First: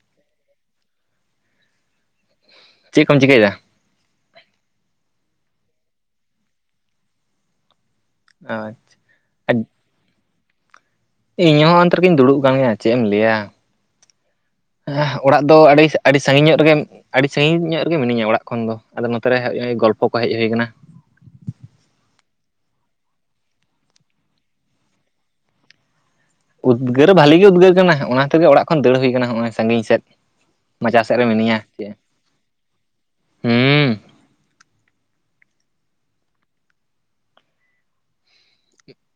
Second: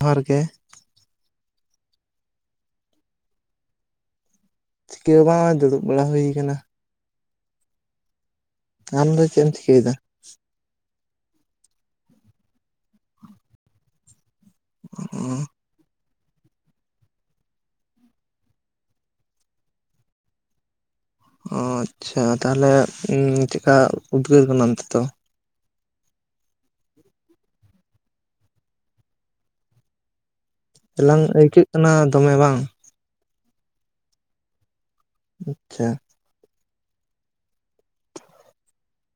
ᱡᱚᱦᱟᱨ ᱜᱮ, ᱪᱮᱜ ᱠᱚᱢ ᱪᱤᱠᱟᱹᱭᱮᱫᱟ? ᱪᱤᱠᱟᱹ ᱵᱟᱝᱼᱢᱟ, ᱫᱩᱲᱩᱵ ᱵᱟᱲᱟ ᱦᱩᱭ ᱭᱟᱠᱟᱱᱟ᱾ ᱟᱸᱪ, ᱟᱢ ᱫᱚ ᱪᱮᱜ ᱮᱢ ᱪᱤᱠᱟᱹᱭᱮᱫᱟ? ᱤᱧ ᱦᱚᱸ ᱚᱱᱛᱮ ᱨᱤᱜᱤᱧ ᱫᱩᱲᱩᱵ ᱟᱠᱟᱱ ᱜᱮᱭᱟ ᱪᱮᱜ ᱮᱢ ᱞᱟᱹᱭᱼᱟ? ᱦᱮᱸ ᱚᱲᱟᱜ ᱫᱚ ᱟᱹᱰᱤᱥᱟᱜ ᱟᱹᱰᱤ ᱥᱟᱺᱜᱤᱧᱚᱜ ᱨᱮᱜᱮᱢ, ᱟᱹᱰᱤ ᱥᱟᱺᱜᱤᱧ ᱧᱚᱜ ᱨᱮᱜᱮ ᱢᱤᱱᱟᱹᱧᱟ ᱚᱲᱟᱜ ᱠᱷᱚᱱ ᱫᱚ, ᱟᱫᱚ ᱱᱚᱛᱮ ᱨᱮᱣ ᱦᱮᱣ ᱜᱚᱞᱯᱚ ᱠᱚ ᱦᱮᱡ ᱦᱩᱭ ᱦᱟᱠᱟᱱᱟ᱾ ᱟᱻᱪᱪᱷᱟ ᱛᱟᱦᱮᱞᱮ ᱪᱮᱫ ᱠᱟ ᱩᱫᱽᱜᱟᱹᱨ ᱠᱟᱱᱟ ᱚᱱᱛᱮ ᱫᱚ? ᱩᱫᱽᱜᱟᱹᱨ ᱵᱷᱟᱹᱞᱤ ᱜᱮ ᱩᱫᱽᱜᱟᱹᱨ ᱠᱟᱱᱟ, ᱚᱱᱟ ᱠᱷᱟᱹᱛᱤᱨ ᱜᱮ ᱚᱲᱟᱜ ᱠᱷᱚᱱ ᱫᱟᱹᱲ ᱦᱩᱭ ᱟᱠᱟᱱᱟ, ᱦᱚᱸᱜᱼᱚᱭ ᱥᱟᱺᱜᱤᱧ ᱥᱮᱫ᱾ ᱢᱟᱪᱟ ᱥᱮᱜ ᱮᱞᱟᱝ ᱨᱮ ᱢᱤᱱᱟᱹᱧᱟ ᱟᱹᱭᱠᱟᱹᱜ ᱠᱟᱱᱟ ᱪᱮᱫ, ᱫᱚᱢᱮ ᱵᱟᱝ ᱦᱩᱸᱻ ᱟᱪᱪᱷᱟ᱾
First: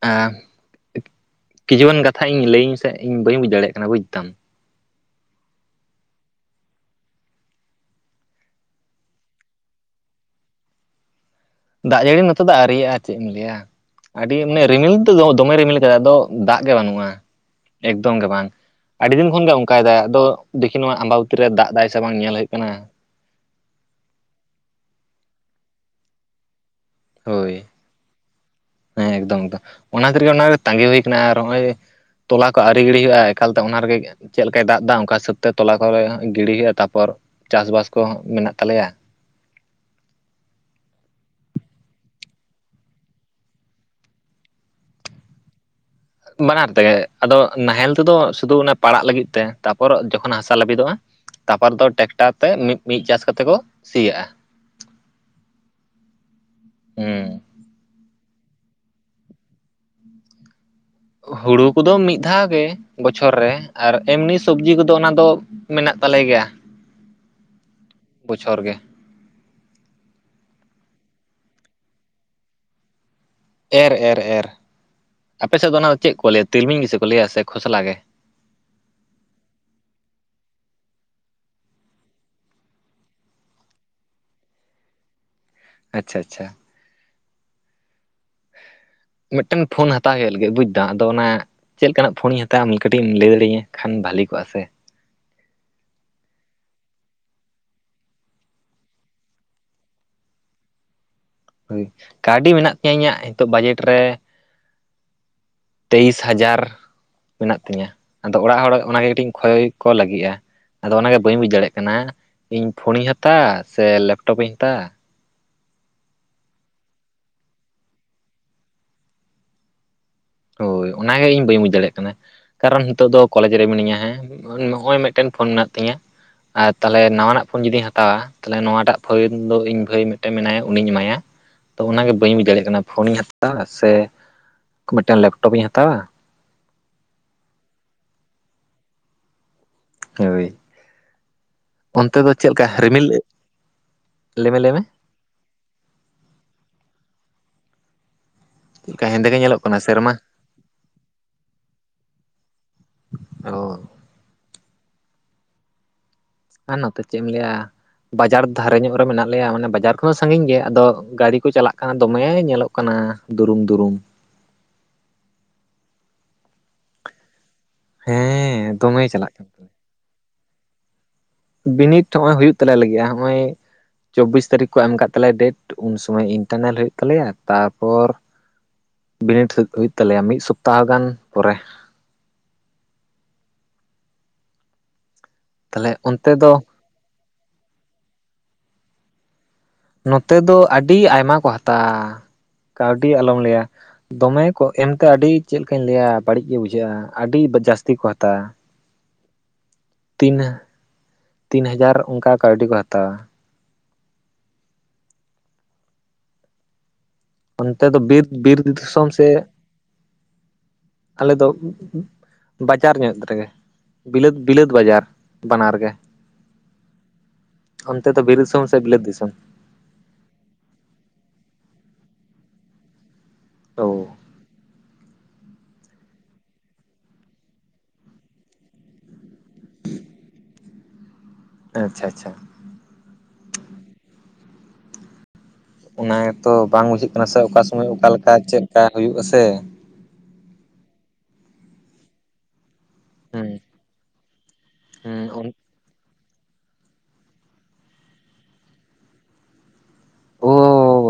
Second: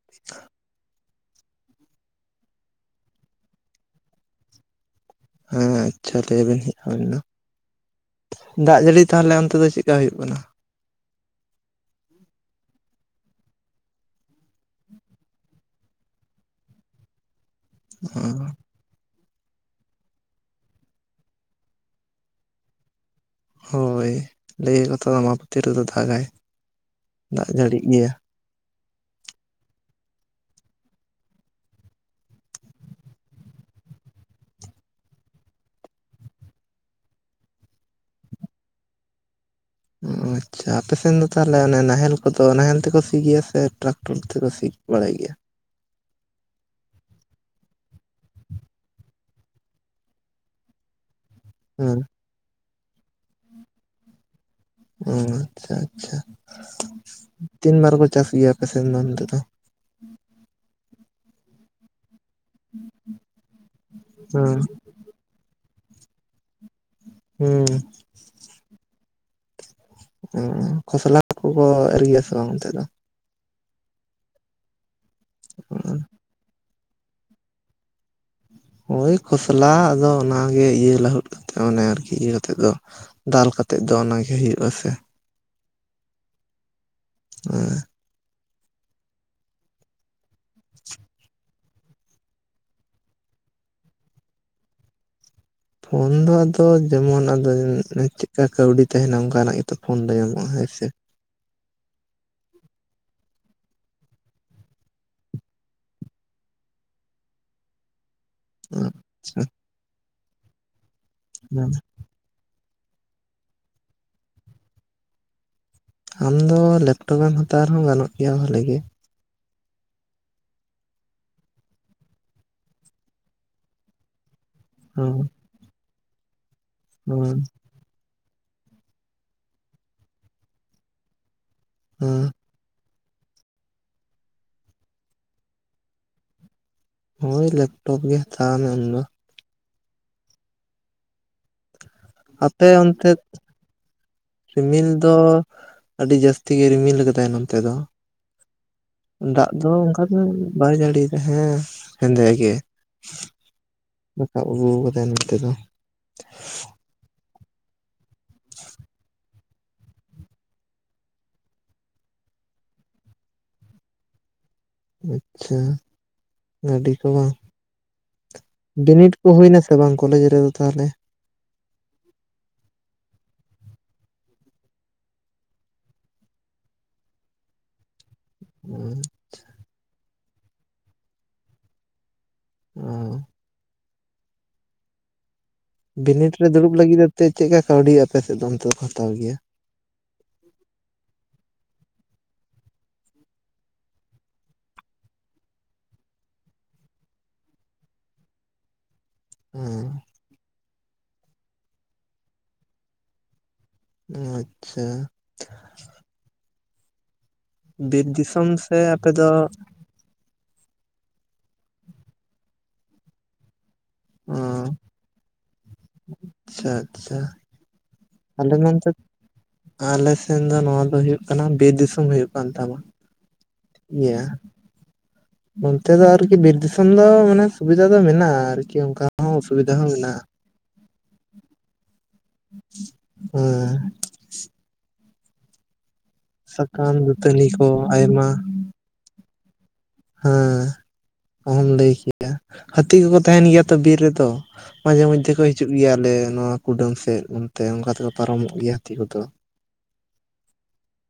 ᱦᱮᱸ ᱠᱤᱪᱷᱩ ᱜᱟᱱ ᱠᱟᱛᱷᱟ ᱤᱧ ᱞᱟᱹᱭᱟᱹᱧ ᱢᱮᱥᱮ ᱤᱧ ᱵᱟᱹᱧ ᱵᱩᱡᱽ ᱫᱟᱲᱮᱭᱟᱜ ᱠᱟᱱᱟ ᱵᱩᱡᱽ ᱫᱟᱢ? ᱦᱮᱸ ᱟᱪᱪᱷᱟ ᱞᱟᱹᱭ ᱵᱤᱱ ᱦᱮᱸ ᱟᱹᱵᱤᱱ ᱫᱚ? ᱫᱟᱜ ᱡᱟᱹᱲᱤ ᱛᱟᱦᱚᱞᱮ ᱚᱱᱛᱮ ᱫᱚ ᱪᱮᱜ ᱠᱟ ᱦᱩᱭᱩᱜ ᱠᱟᱱᱟ? ᱫᱟᱜ ᱡᱟᱹᱲᱤ ᱱᱚᱛᱮ ᱫᱚ ᱟᱹᱣᱨᱤ ᱭᱟᱜᱼᱟ ᱪᱮᱫ ᱤᱧ ᱞᱟᱹᱭᱟ᱾ ᱟᱹᱰᱤ ᱢᱟᱱᱮ ᱨᱤᱢᱤᱞ ᱫᱚ, ᱫᱚᱢᱮ ᱨᱤᱢᱤᱞ ᱟᱠᱟᱫᱟᱭ ᱟᱫᱚ ᱫᱟᱜ ᱜᱮ ᱵᱟᱹᱱᱩᱜᱼᱟᱸ ᱮᱠᱫᱚᱢ ᱜᱮ ᱵᱟᱝ᱾ ᱟᱹᱰᱤ ᱫᱤᱱ ᱠᱷᱚᱱ ᱜᱮ ᱚᱸᱠᱟ ᱭᱮᱫᱟᱭ ᱟᱫᱚ ᱫᱮᱠᱷᱤ ᱱᱚᱣᱟ ᱟᱢᱵᱟ ᱵᱟᱹᱛᱤ ᱨᱮ ᱫᱟᱜ ᱮᱫᱟᱭ ᱥᱮ ᱵᱟᱝᱼᱟ ᱧᱮᱞ ᱦᱩᱭᱩᱜ ᱠᱟᱱᱟ᱾ ᱦᱳᱭ ᱞᱟᱹᱭ ᱟᱠᱚ ᱛᱚ ᱟᱢᱵᱟ ᱵᱟᱹᱛᱤ ᱨᱮᱫᱚ ᱫᱟᱜᱽᱼᱟᱭ᱾ ᱦᱳᱭ ᱦᱮᱸ ᱮᱠᱫᱚᱢ ᱮᱠᱫᱚᱢ ᱚᱱᱟ ᱠᱷᱟᱹᱛᱤᱨ ᱜᱮ ᱚᱱᱟ ᱜᱮ ᱛᱟᱸᱜᱤ ᱦᱩᱭ ᱟᱠᱟᱱᱟ ᱟᱨ ᱱᱚᱜᱼᱚᱭ ᱛᱚᱞᱟ ᱠᱚ ᱟᱹᱣᱨᱤ ᱜᱤᱲᱤ ᱦᱩᱭᱩᱜᱼᱟ ᱮᱠᱟᱞ ᱛᱮ ᱚᱱᱟ ᱨᱮᱜᱮ ᱪᱮᱫ ᱞᱮᱠᱟᱭ ᱫᱟᱜ ᱮᱫᱟ ᱚᱸᱠᱟ ᱦᱤᱥᱟᱹᱵᱽ ᱛᱮ ᱛᱚᱞᱟ ᱠᱚᱞᱮ ᱦᱟᱸᱜ ᱜᱤᱰᱤ ᱦᱩᱭᱩᱜᱼᱟ, ᱛᱟᱨᱯᱚᱨ ᱪᱟᱥᱵᱟᱥ ᱠᱚᱦᱚᱸ ᱢᱮᱱᱟᱜ ᱛᱟᱞᱮᱭᱟ᱾ ᱚ ᱟᱻᱪᱪᱷᱟ ᱟᱯᱮᱥᱮᱱ ᱫᱚ ᱛᱟᱦᱮᱞᱮ ᱚᱱᱮ ᱱᱟᱦᱮᱞ ᱠᱚᱫᱚ ᱱᱟᱦᱮᱞ ᱛᱮᱠᱚ ᱥᱤ ᱜᱮᱭᱟ ᱥᱮ ᱴᱟᱨᱟᱠᱴᱚᱨ ᱛᱮᱠᱚ ᱥᱤ? ᱵᱟᱲᱟᱭ ᱜᱮᱭᱟ, ᱵᱟᱱᱟᱨ ᱛᱮᱜᱮ, ᱟᱫᱚᱜ ᱱᱟᱦᱮᱞ ᱛᱮᱫᱚ ᱥᱩᱫᱩ ᱚᱱᱟ ᱯᱟᱲᱟᱜ ᱞᱟᱹᱜᱤᱫ ᱛᱮ ᱛᱟᱨᱯᱚᱨ ᱡᱚᱠᱷᱚᱱ ᱦᱟᱥᱟ ᱞᱟᱹᱵᱤᱫᱚᱜᱼᱟ ᱛᱟᱯᱟᱨ ᱫᱚ ᱦᱮᱸ ᱴᱮᱠᱴᱟᱨ ᱛᱮ ᱢᱤᱫ ᱢᱤᱫ ᱪᱟᱥ ᱠᱟᱛᱮ ᱠᱚ ᱥᱤ ᱭᱟᱜᱼᱟ᱾ ᱚ ᱟᱻᱪᱪᱷᱟ ᱟᱪᱪᱷᱟ, ᱦᱩᱸ ᱛᱤᱱ ᱵᱟᱨ ᱠᱚ ᱪᱟᱥ ᱜᱮᱭᱟ ᱟᱯᱮᱥᱮᱱ ᱫᱚ ᱚᱱᱛᱮ ᱫᱚ? ᱦᱩᱲᱩ ᱠᱚᱫᱚ ᱢᱤᱫ ᱫᱷᱟᱣ ᱜᱮ ᱵᱚᱪᱷᱚᱨ ᱨᱮ ᱟᱨ ᱮᱢᱱᱤ ᱦᱮᱸ ᱥᱚᱵᱽᱡᱤ ᱠᱚ- ᱫᱚ ᱚᱱᱟ ᱫᱚ ᱢᱮᱱᱟᱜ ᱛᱟᱞᱮ ᱜᱮᱭᱟ᱾ ᱦᱩᱸ᱾ ᱵᱚᱪᱷᱚᱨ ᱜᱮ᱾ ᱚ ᱠᱷᱚᱥᱞᱟ ᱠᱚᱠᱚ ᱮᱨᱜᱤᱭᱟ ᱥᱮ ᱵᱟᱝ ᱚᱱᱛᱮ ᱫᱚ? ᱮᱨ ᱮᱨ ᱮᱨ ᱟᱯᱮᱥᱮᱫ ᱫᱚ ᱚᱱᱟ ᱫᱚ ᱪᱮᱫ ᱠᱚ ᱞᱟᱹᱭᱟ ᱛᱤᱞᱢᱤᱧ ᱜᱮᱥᱮ ᱠᱚ ᱞᱟᱹᱭᱟ ᱥᱮ ᱠᱷᱚᱥᱞᱟ ᱜᱮ? ᱳᱭ ᱠᱷᱚᱥᱞᱟ ᱟᱫᱚ ᱚᱱᱟᱜᱮ ᱤᱭᱟᱹ ᱞᱟᱹᱦᱩᱫ ᱠᱟᱛᱮᱫ ᱢᱚᱱᱮ ᱟᱨᱠᱤ ᱤᱭᱟᱹ ᱠᱟᱛᱮᱫ ᱫᱚ᱾ ᱫᱟᱞ ᱠᱟᱛᱮᱛ ᱫᱚ ᱚᱱᱟ ᱜᱮ ᱦᱩᱭᱩᱜ ᱟᱥᱮ? ᱟᱪᱪᱷᱟ ᱟᱪᱪᱷᱟ᱾ ᱦᱮᱸ᱾ ᱢᱤᱫᱴᱮᱱ ᱯᱷᱳᱱ ᱦᱟᱛᱟᱣ ᱦᱩᱭᱩᱜ ᱞᱟᱹᱜᱤᱫ ᱵᱩᱡ ᱫᱟ, ᱟᱫᱚ ᱚᱱᱟ ᱪᱮᱫ ᱞᱮᱠᱟᱱᱟᱜ ᱯᱷᱳᱱᱤᱧ ᱦᱟᱛᱟᱣᱟ ᱟᱢ ᱠᱟᱹᱴᱤᱡ ᱮᱢ ᱞᱟᱹᱭ ᱫᱟᱲᱮᱟᱹ ᱠᱷᱟᱱ ᱵᱷᱟᱹᱞᱤ ᱠᱚᱜᱼᱟ ᱥᱮ᱾ ᱯᱷᱳᱱ ᱫᱚ ᱟᱫᱚ ᱡᱮᱢᱚᱱ ᱟᱫᱚ ᱪᱮᱫᱠᱟ ᱠᱟᱹᱣᱰᱤ ᱛᱟᱦᱮᱸᱱᱟ ᱚᱱᱠᱟᱱᱟᱜ ᱜᱮᱛᱚ ᱯᱷᱳᱱ ᱫᱚ ᱧᱟᱢᱚᱜᱼᱟ ᱦᱮᱸᱥᱮ? ᱦᱳᱭ ᱠᱟᱹᱣᱰᱤ ᱢᱮᱱᱟᱜ ᱛᱤᱧᱟᱹ ᱤᱧᱟᱹᱜ ᱦᱤᱛᱳᱜ ᱵᱟᱡᱮᱴ ᱨᱮ ᱛᱮᱭᱤᱥ ᱦᱟᱡᱟᱨ ᱢᱮᱱᱟᱜ ᱛᱤᱧᱟ, ᱟᱫᱚ ᱚᱲᱟᱜ ᱦᱚᱲ ᱚᱱᱟᱜᱮ ᱠᱟᱹᱴᱤᱡ ᱟᱪᱪᱷᱟ ᱠᱷᱚᱭ ᱠᱚ ᱞᱟᱹᱜᱤᱫᱼᱟ᱾ ᱟᱫᱚ ᱚᱱᱟᱜᱮ ᱵᱟᱹᱧ ᱵᱩᱡ ᱫᱟᱲᱮᱜ ᱠᱟᱱᱟ ᱤᱧ ᱯᱷᱳᱱᱤᱧ ᱦᱟᱛᱟᱣᱟ ᱥᱮ ᱞᱮᱯᱴᱚᱯ ᱤᱧ ᱦᱟᱛᱟᱣᱟ ᱟᱢᱫᱚ ᱞᱮᱯᱴᱚᱯ ᱵᱮᱢ ᱦᱟᱛᱟᱣ ᱨᱮᱦᱚᱸ ᱜᱟᱱᱚᱜ ᱜᱮᱭᱟ ᱵᱟᱹᱞᱮ ᱜᱮ᱾ ᱦᱳᱭ ᱚᱱᱟᱜᱮ ᱤᱧ ᱵᱟᱹᱧ ᱵᱩᱡ ᱫᱟᱲᱮᱭᱟᱜ ᱠᱟᱱᱟ, ᱠᱟᱨᱚᱱ ᱱᱤᱛᱚᱜ ᱫᱚ ᱠᱚᱞᱮᱡᱽ ᱨᱮ ᱢᱤᱱᱟᱹᱧᱟ ᱦᱮᱸ ᱱᱚᱜᱼᱚᱭ ᱦᱮᱸ ᱢᱤᱫᱴᱮᱱ ᱯᱷᱳᱱ ᱢᱮᱱᱟᱜ ᱛᱤᱧᱟᱹ ᱟᱨ ᱛᱟᱦᱚᱞᱮ ᱦᱮᱸ ᱱᱟᱣᱟᱱᱟᱜ ᱯᱷᱳᱱ ᱡᱩᱫᱤᱧ ᱦᱟᱛᱟᱣᱟ ᱛᱟᱦᱚᱞᱮ ᱱᱚᱣᱟᱴᱟᱜ ᱯᱷᱟᱹᱭᱱ ᱫᱚ ᱤᱧ ᱵᱷᱟᱹᱭ ᱢᱤᱫᱴᱮᱱ ᱢᱮᱱᱟᱭᱟ ᱩᱱᱤᱧ ᱮᱢᱟᱭᱟ, ᱛᱚ ᱚᱱᱟᱜᱮ ᱦᱮᱸ ᱵᱟᱹ ᱵᱩᱡ ᱫᱟᱲᱮᱭᱟᱜ ᱠᱟᱱᱟ᱾ ᱯᱷᱳᱱᱤᱧ ᱦᱟᱛᱟᱣᱟ ᱥᱮ ᱢᱤᱫᱴᱟᱱ ᱞᱮᱯᱴᱚᱯᱤᱧ ᱦᱟᱛᱟᱣᱟ? ᱦᱳᱭ ᱞᱮᱯᱴᱚᱯ ᱜᱮ ᱦᱟᱛᱟᱣ ᱢᱮ ᱟᱢᱫᱚ᱾ ᱦᱳᱭ ᱚᱱᱛᱮ ᱫᱚ ᱪᱮᱫ ᱠᱟ ᱟᱯᱮ ᱨᱤᱢᱤᱞ, ᱚᱱᱛᱮ ᱞᱮᱹᱢᱮ ᱞᱮᱹᱢᱮ᱾ ᱨᱤᱢᱤᱞ ᱫᱚ ᱟᱹᱰᱤ ᱡᱟᱹᱥᱛᱤ ᱜᱮ ᱨᱤᱢᱤᱞ ᱠᱟᱫᱟᱭ ᱱᱚᱱᱛᱮ ᱫᱚ᱾ ᱪᱮᱫ ᱞᱮᱠᱟ ᱦᱮᱸᱫᱮ ᱜᱮ ᱫᱟᱜ ᱧᱮᱞᱚᱜ ᱫᱚ ᱠᱟᱱᱟ ᱚᱝᱠᱟ ᱥᱮᱨᱢᱟ ᱫᱚ ᱵᱟᱭ ᱡᱟᱹᱲᱤᱭᱫᱟ ᱦᱮᱸ ᱦᱮᱸᱫᱮ ᱜᱮ᱾ ᱚ ᱨᱟᱠᱟᱵ ᱟᱹᱜᱩ ᱠᱟᱫᱟᱭ ᱱᱚᱛᱮ ᱫᱚ᱾ ᱱᱚᱛᱮ ᱪᱮᱫ ᱮᱢ ᱞᱟᱹᱭᱟ ᱵᱟᱡᱟᱨ ᱫᱷᱟᱨᱮ ᱧᱚᱜ ᱨᱮ ᱢᱮᱱᱟᱜ ᱞᱮᱭᱟ ᱢᱟᱱᱮ ᱵᱟᱡᱟᱨ ᱛᱷᱚᱲᱟ ᱥᱟᱺᱟᱹᱜᱤᱧ ᱜᱮᱭᱟ ᱟᱫᱚ ᱜᱟᱹᱲᱤ ᱠᱚ ᱪᱟᱞᱟᱜ ᱠᱟᱱᱟ ᱫᱚᱢᱮ ᱧᱮᱞᱚᱜ ᱠᱟᱱᱟ ᱫᱩᱨᱩᱢ ᱫᱩᱨᱩᱢ᱾ ᱟᱪᱪᱷᱟ ᱜᱟᱹᱰᱤ ᱠᱚ ᱵᱟᱝ? ᱦᱮᱸ ᱫᱚᱢᱮ ᱵᱤᱱᱤᱰ ᱠᱚ ᱪᱟᱞᱟᱜ ᱦᱳᱭ ᱠᱟᱱᱟ ᱱᱟᱥᱮ ᱥᱮ ᱵᱟᱝ ᱠᱚ ᱞᱮᱭ ᱫᱟᱨᱮ ᱫᱚ ᱛᱟᱦᱚᱞᱮ᱾ ᱵᱤᱱᱤᱛ ᱚᱦᱚᱸᱜ ᱚᱚᱭ ᱦᱩᱭᱩᱜ ᱛᱟᱞᱮ ᱞᱟᱹᱜᱤᱫᱼᱟ ᱦᱚᱸᱼᱚᱭ ᱪᱚᱵᱵᱤᱥ ᱛᱟᱨᱤᱠᱷ ᱠᱚ ᱮᱢ ᱠᱟ ᱛᱟᱞᱮᱭᱟ ᱰᱮᱴ ᱩᱱ ᱥᱩᱚᱢᱚᱭ ᱤᱱᱴᱟᱨᱱᱮᱞ ᱦᱩᱭᱩᱜ ᱛᱟᱞᱮᱭᱟ ᱛᱟᱨᱯᱚᱨ ᱵᱤᱱᱰ ᱥᱮᱫ ᱫᱚ ᱦᱩᱭᱩᱜ ᱛᱟᱞᱮᱭᱟ ᱢᱤᱫ ᱥᱚᱯᱛᱟᱦᱚ ᱜᱟᱱ ᱯᱚᱨᱮ᱾ ᱚ᱾ ᱛᱟᱦᱚᱞᱮ ᱚᱱᱛᱮ ᱵᱤᱱᱤᱰ ᱨᱮ ᱫᱚ ᱫᱩᱲᱩᱵ ᱞᱟᱹᱜᱤᱫ ᱛᱮ ᱪᱮᱫ ᱪᱮᱫᱠᱟ ᱠᱟᱹᱣᱰᱤ ᱟᱯᱮ ᱥᱮᱫ ᱫᱚ ᱚᱱᱛᱮ ᱠᱚ ᱦᱟᱛᱟᱣ ᱜᱮᱭᱟ? ᱱᱚᱛᱮ ᱫᱚ ᱟᱹᱰᱤ ᱟᱭᱢᱟ ᱠᱚ ᱦᱟᱛᱟᱣᱟ ᱠᱟᱹᱣᱰᱤ ᱟᱞᱚᱢ ᱞᱟᱹᱭᱟ᱾ ᱫᱚᱢᱮ ᱠᱚ ᱮᱢᱠᱟ ᱟᱹᱰᱤ ᱪᱮᱫ ᱞᱮᱠᱟᱧ ᱞᱟᱹᱭᱟ ᱵᱟᱹᱲᱤᱡ ᱜᱮ ᱵᱩᱡᱷᱟᱹᱜᱼᱟ ᱟᱹᱰᱤ ᱡᱟᱹᱥᱛᱤ ᱠᱚ ᱦᱟᱛᱟᱣᱟ᱾ ᱩᱸ᱾ ᱛᱤᱱ ᱦᱟ ᱛᱤᱱ ᱦᱟᱡᱟᱨ ᱚᱱᱠᱟ ᱠᱟᱹᱣᱰᱤ ᱠᱚ ᱦᱟᱛᱟᱣᱟ᱾ ᱟᱪᱪᱷᱟ᱾ ᱚᱱᱛᱮ ᱫᱚ ᱵᱤᱨ ᱫᱤᱥᱚᱢ ᱵᱤᱨ ᱥᱮ ᱫᱤᱥᱚᱢ ᱟᱯᱮ ᱥᱮ ᱫᱚ ᱟᱞᱮ ᱫᱚ ᱵᱟᱡᱟᱨ ᱧᱚᱜ ᱨᱮᱜᱮ᱾ ᱚ ᱵᱤᱞᱟᱹᱛ ᱵᱤᱞᱟᱹᱛ ᱵᱟᱡᱟᱨ ᱵᱟᱱᱟᱨ ᱜᱮ᱾ ᱟᱪᱪᱷᱟ ᱟᱪᱪᱷᱟ ᱚᱱᱛᱮ ᱫᱚ ᱵᱤᱨ ᱟᱞᱮ ᱫᱤᱥᱚᱢ ᱥᱮ ᱱᱚᱱᱛᱮ ᱵᱤᱞᱟᱛ ᱫᱤᱥᱚᱢ? ᱟᱞᱮ ᱥᱮᱱ ᱫᱚ ᱱᱚᱣᱟ ᱫᱚ ᱦᱩᱭᱩᱜ ᱠᱟᱱᱟ ᱵᱤᱨ ᱫᱤᱥᱚᱢ ᱦᱩᱭᱩᱜ ᱠᱟᱱ ᱛᱟᱢᱟ ᱚ ᱴᱤᱠᱜᱮᱭᱟ᱾ ᱚᱱᱛᱮ ᱫᱚ ᱟᱨᱠᱤ ᱵᱤᱨ ᱫᱤᱥᱚᱢ ᱫᱚ ᱢᱟᱱᱮ ᱥᱩᱵᱤᱫᱟ ᱫᱚ ᱢᱮᱱᱟᱜᱼᱟ ᱟᱨᱠᱤ ᱚᱱᱠᱟ ᱦᱚᱸ ᱚᱥᱵᱤᱫᱟ ᱦᱚᱸ ᱢᱮᱱᱟᱜᱼᱟ᱾ ᱟᱪᱪᱷᱟ ᱟᱪᱪᱷᱟ᱾ ᱦᱮᱸ ᱚᱱᱟ ᱜᱮᱛᱚ ᱵᱟᱝ ᱥᱟᱠᱟᱢ ᱵᱩᱡᱷᱟᱹᱜ ᱠᱟᱱᱟ ᱥᱮ ᱫᱟᱹᱛᱟᱹᱱᱤ ᱚᱠᱟ ᱥᱚᱢᱚᱭ ᱠᱚ ᱟᱭᱢᱟ ᱚᱠᱟᱞᱮᱠᱟ ᱪᱮᱫᱠᱟ ᱦᱩᱭᱩᱜ ᱟ ᱥᱮᱮᱼᱼ ᱦᱮᱸ ᱚᱢᱦᱚᱢ ᱞᱟᱹᱭ ᱠᱮᱭᱟ ᱦᱟᱹᱛᱤ ᱠᱚᱠᱚ ᱛᱟᱦᱮᱱ ᱦᱩᱸ ᱜᱮᱭᱟ ᱛᱚ ᱵᱤᱨ ᱨᱮᱫᱚᱼᱼ ᱦᱩᱸ ᱢᱟᱡᱷᱮᱢᱚᱫᱽᱷᱮ ᱠᱚ ᱦᱤᱡᱩᱜ ᱜᱮᱭᱟᱞᱮ ᱱᱚᱣᱟ ᱠᱩᱰᱟᱹᱢ ᱥᱮᱫ ᱚᱱᱛᱮ ᱚᱱᱠᱟ ᱛᱮᱠᱚ ᱯᱟᱨᱚᱢᱚᱜ ᱜᱮᱭᱟ ᱦᱟᱹᱛᱤ ᱠᱚᱫᱚᱼᱼ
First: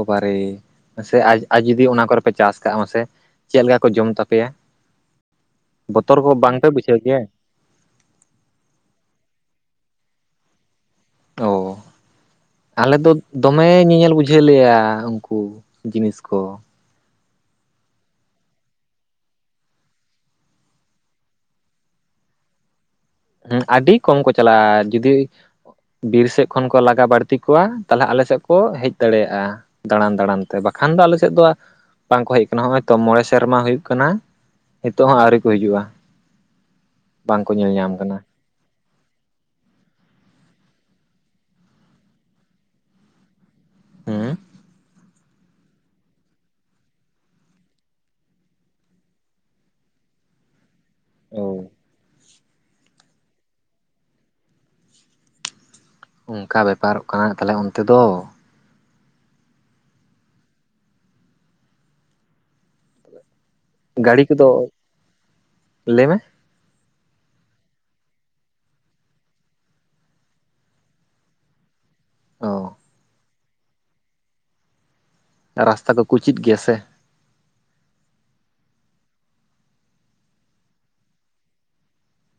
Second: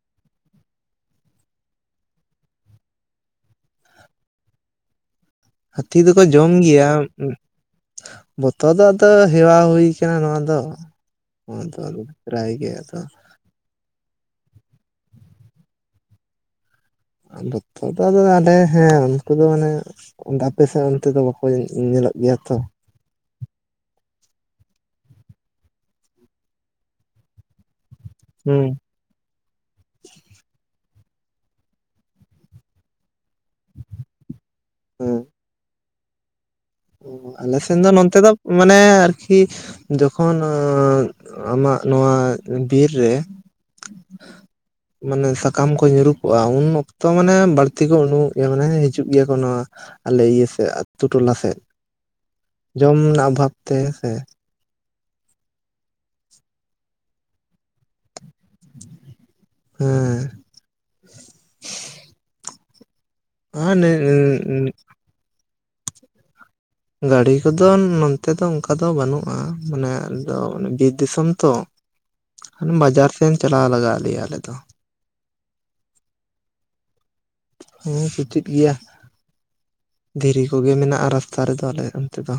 ᱵᱟᱨᱮ ᱢᱟᱥᱮ ᱟᱡ ᱟᱨ ᱡᱩᱫᱤ ᱚᱱᱟ ᱠᱚᱨᱮ ᱯᱮ ᱪᱟᱥ ᱠᱟᱜᱼᱟ ᱢᱟᱥᱮᱼ ᱪᱮᱫ ᱞᱮᱠᱟ ᱠᱚ ᱡᱚᱢ ᱛᱟᱯᱮᱭᱟ᱾ ᱦᱟᱹᱛᱤ ᱵᱚᱛᱚᱨ ᱫᱚᱠᱚ ᱠᱚ ᱡᱚᱢ ᱵᱟᱝᱯᱮ ᱜᱮᱭᱟ ᱵᱩᱡᱷᱟᱹᱣ ᱩᱸᱼᱼ ᱵᱚᱛᱚᱨ ᱫᱚ ᱟᱫᱚ ᱦᱮᱣᱟ ᱦᱳᱭ ᱠᱟᱱᱟ ᱱᱚᱣᱟ ᱫᱚ? ᱦᱩᱸ ᱚ [inaudible] ᱯᱮᱨᱟᱭ ᱜᱮ ᱟᱞᱮ ᱟᱫᱚᱼᱼ ᱫᱚ ᱫᱚᱢᱮ ᱧᱮᱧᱮᱞ ᱵᱩᱡᱷᱟᱹᱣ ᱞᱮᱫᱼᱟ ᱩᱱᱠᱩ ᱡᱤᱱᱤᱥ ᱠᱚ ᱱᱚᱛᱚ ᱫᱚ ᱟᱞᱮ ᱦᱮᱸ ᱩᱱᱠᱩ ᱫᱚ ᱢᱟᱱᱮᱼᱼ ᱚᱱᱛᱮ ᱟᱯᱮᱥᱮᱫ ᱚᱱᱛᱮ ᱫᱚ ᱵᱟᱠᱚ ᱧᱮᱞᱚᱜ ᱧᱮᱞᱚᱜ ᱜᱮᱭᱟ ᱛᱷᱚ ᱦᱩᱸ ᱟᱹᱰᱤ ᱠᱚᱢ ᱠᱚ ᱪᱟᱞᱟᱜᱼᱟ ᱡᱩᱫᱤ ᱵᱤᱨ ᱥᱮᱫ ᱠᱷᱚᱱ ᱠᱚ ᱞᱟᱜᱟ ᱵᱟᱹᱲᱛᱤ ᱠᱚᱣᱟ᱾ ᱛᱟᱦᱚᱞᱮ ᱟᱞᱮ ᱥᱮᱫ ᱠᱚ ᱦᱩᱸ ᱦᱮᱡᱼᱼ ᱫᱟᱲᱮᱭᱟᱜᱼᱟ ᱫᱟᱬᱟᱱ ᱫᱟᱬᱟᱱ ᱛᱮ ᱵᱟᱠᱷᱟᱱ ᱫᱚ ᱟᱞᱮ ᱥᱮᱫ ᱫᱚ-ᱟ ᱵᱟᱝ ᱠᱚ ᱦᱮᱡ ᱠᱟᱱᱟ ᱱᱚᱼᱚᱭ ᱛᱚ ᱢᱚᱬᱮᱥᱼᱼ ᱥᱮᱨᱢᱟ ᱦᱩᱭᱩᱜ ᱠᱟᱱᱟ ᱱᱤᱛᱚᱜ ᱦᱮᱸ ᱦᱚᱸ ᱟᱹᱣᱨᱤ ᱠᱚ ᱦᱤᱡᱩᱜᱼᱟ᱾ ᱵᱟᱝᱠᱚ ᱟᱞᱮ ᱧᱮᱞ ᱥᱮᱱ ᱫᱚ ᱧᱟᱢ ᱠᱟᱱᱟ ᱱᱚᱱᱛᱮ ᱫᱚ ᱢᱟᱱᱮ ᱟᱨᱠᱤᱼᱼ ᱡᱚᱠᱷᱚᱱ ᱟᱢᱟᱜ ᱱᱚᱶᱟ ᱵᱤᱨ ᱨᱮ ᱦᱮᱸ ᱢᱟᱱᱮ [unintelligible] ᱥᱟᱠᱟᱢ ᱠᱚ ᱧᱩᱨᱩᱜᱚᱜᱼᱟ ᱩᱱ ᱚᱠᱛᱚ ᱢᱟᱱᱮ ᱵᱟᱹᱲᱛᱤ ᱠᱚ ᱩᱰᱩᱠ ᱜᱮᱭᱟ ᱢᱟᱱᱮ ᱦᱤᱡᱩᱜ ᱜᱮᱭᱟ ᱠᱚ ᱱᱚᱣᱟ᱾ ᱟᱞᱮ ᱤᱭᱟᱹ ᱥᱮᱮ ᱟᱛᱩ ᱴᱚᱞᱟ ᱚ ᱥᱮᱫ ᱡᱚᱢ ᱨᱮᱱᱟᱜ ᱚᱵᱷᱟᱵ ᱛᱮ ᱥᱮᱼᱼ ᱚᱱᱠᱟ ᱵᱮᱯᱟᱨᱚᱜ ᱠᱟᱱᱟ ᱛᱟᱦᱚᱞᱮ ᱚᱱᱛᱮ ᱫᱚ ᱦᱮᱸ [unintelligible] ᱟᱨ ᱜᱟᱹᱲᱤ ᱠᱚᱫᱚ ᱞᱟᱹᱭᱢᱮᱼᱼ ᱜᱟᱹᱰᱤ ᱠᱚᱫᱚ ᱱᱚᱱᱛᱮ ᱫᱚ ᱚᱱᱠᱟ ᱫᱚ ᱵᱟᱹᱱᱩᱜᱼᱟ ᱢᱟᱱᱮ ᱟᱫᱚ ᱵᱤᱨ ᱫᱤᱥᱚᱢ ᱛᱚ ᱚ ᱵᱟᱡᱟᱨ ᱥᱮ ᱪᱟᱞᱟᱣ ᱞᱟᱜᱟᱜ ᱞᱮᱭᱟ ᱟᱞᱮ ᱫᱚᱼᱼ ᱨᱟᱥᱛᱟ ᱠᱚ ᱠᱩᱪᱮᱫ ᱜᱮᱭᱟ ᱥᱮᱼᱼ ᱦᱮᱸ ᱠᱩᱪᱮᱫ ᱜᱮᱭᱟ᱾ ᱫᱷᱤᱨᱤ ᱠᱚᱜᱮ ᱢᱮᱱᱟᱜᱼᱟ ᱨᱟᱥᱛᱟ ᱨᱮᱫᱚ ᱟᱞᱮ ᱚᱱᱛᱮ ᱫᱚᱼᱼ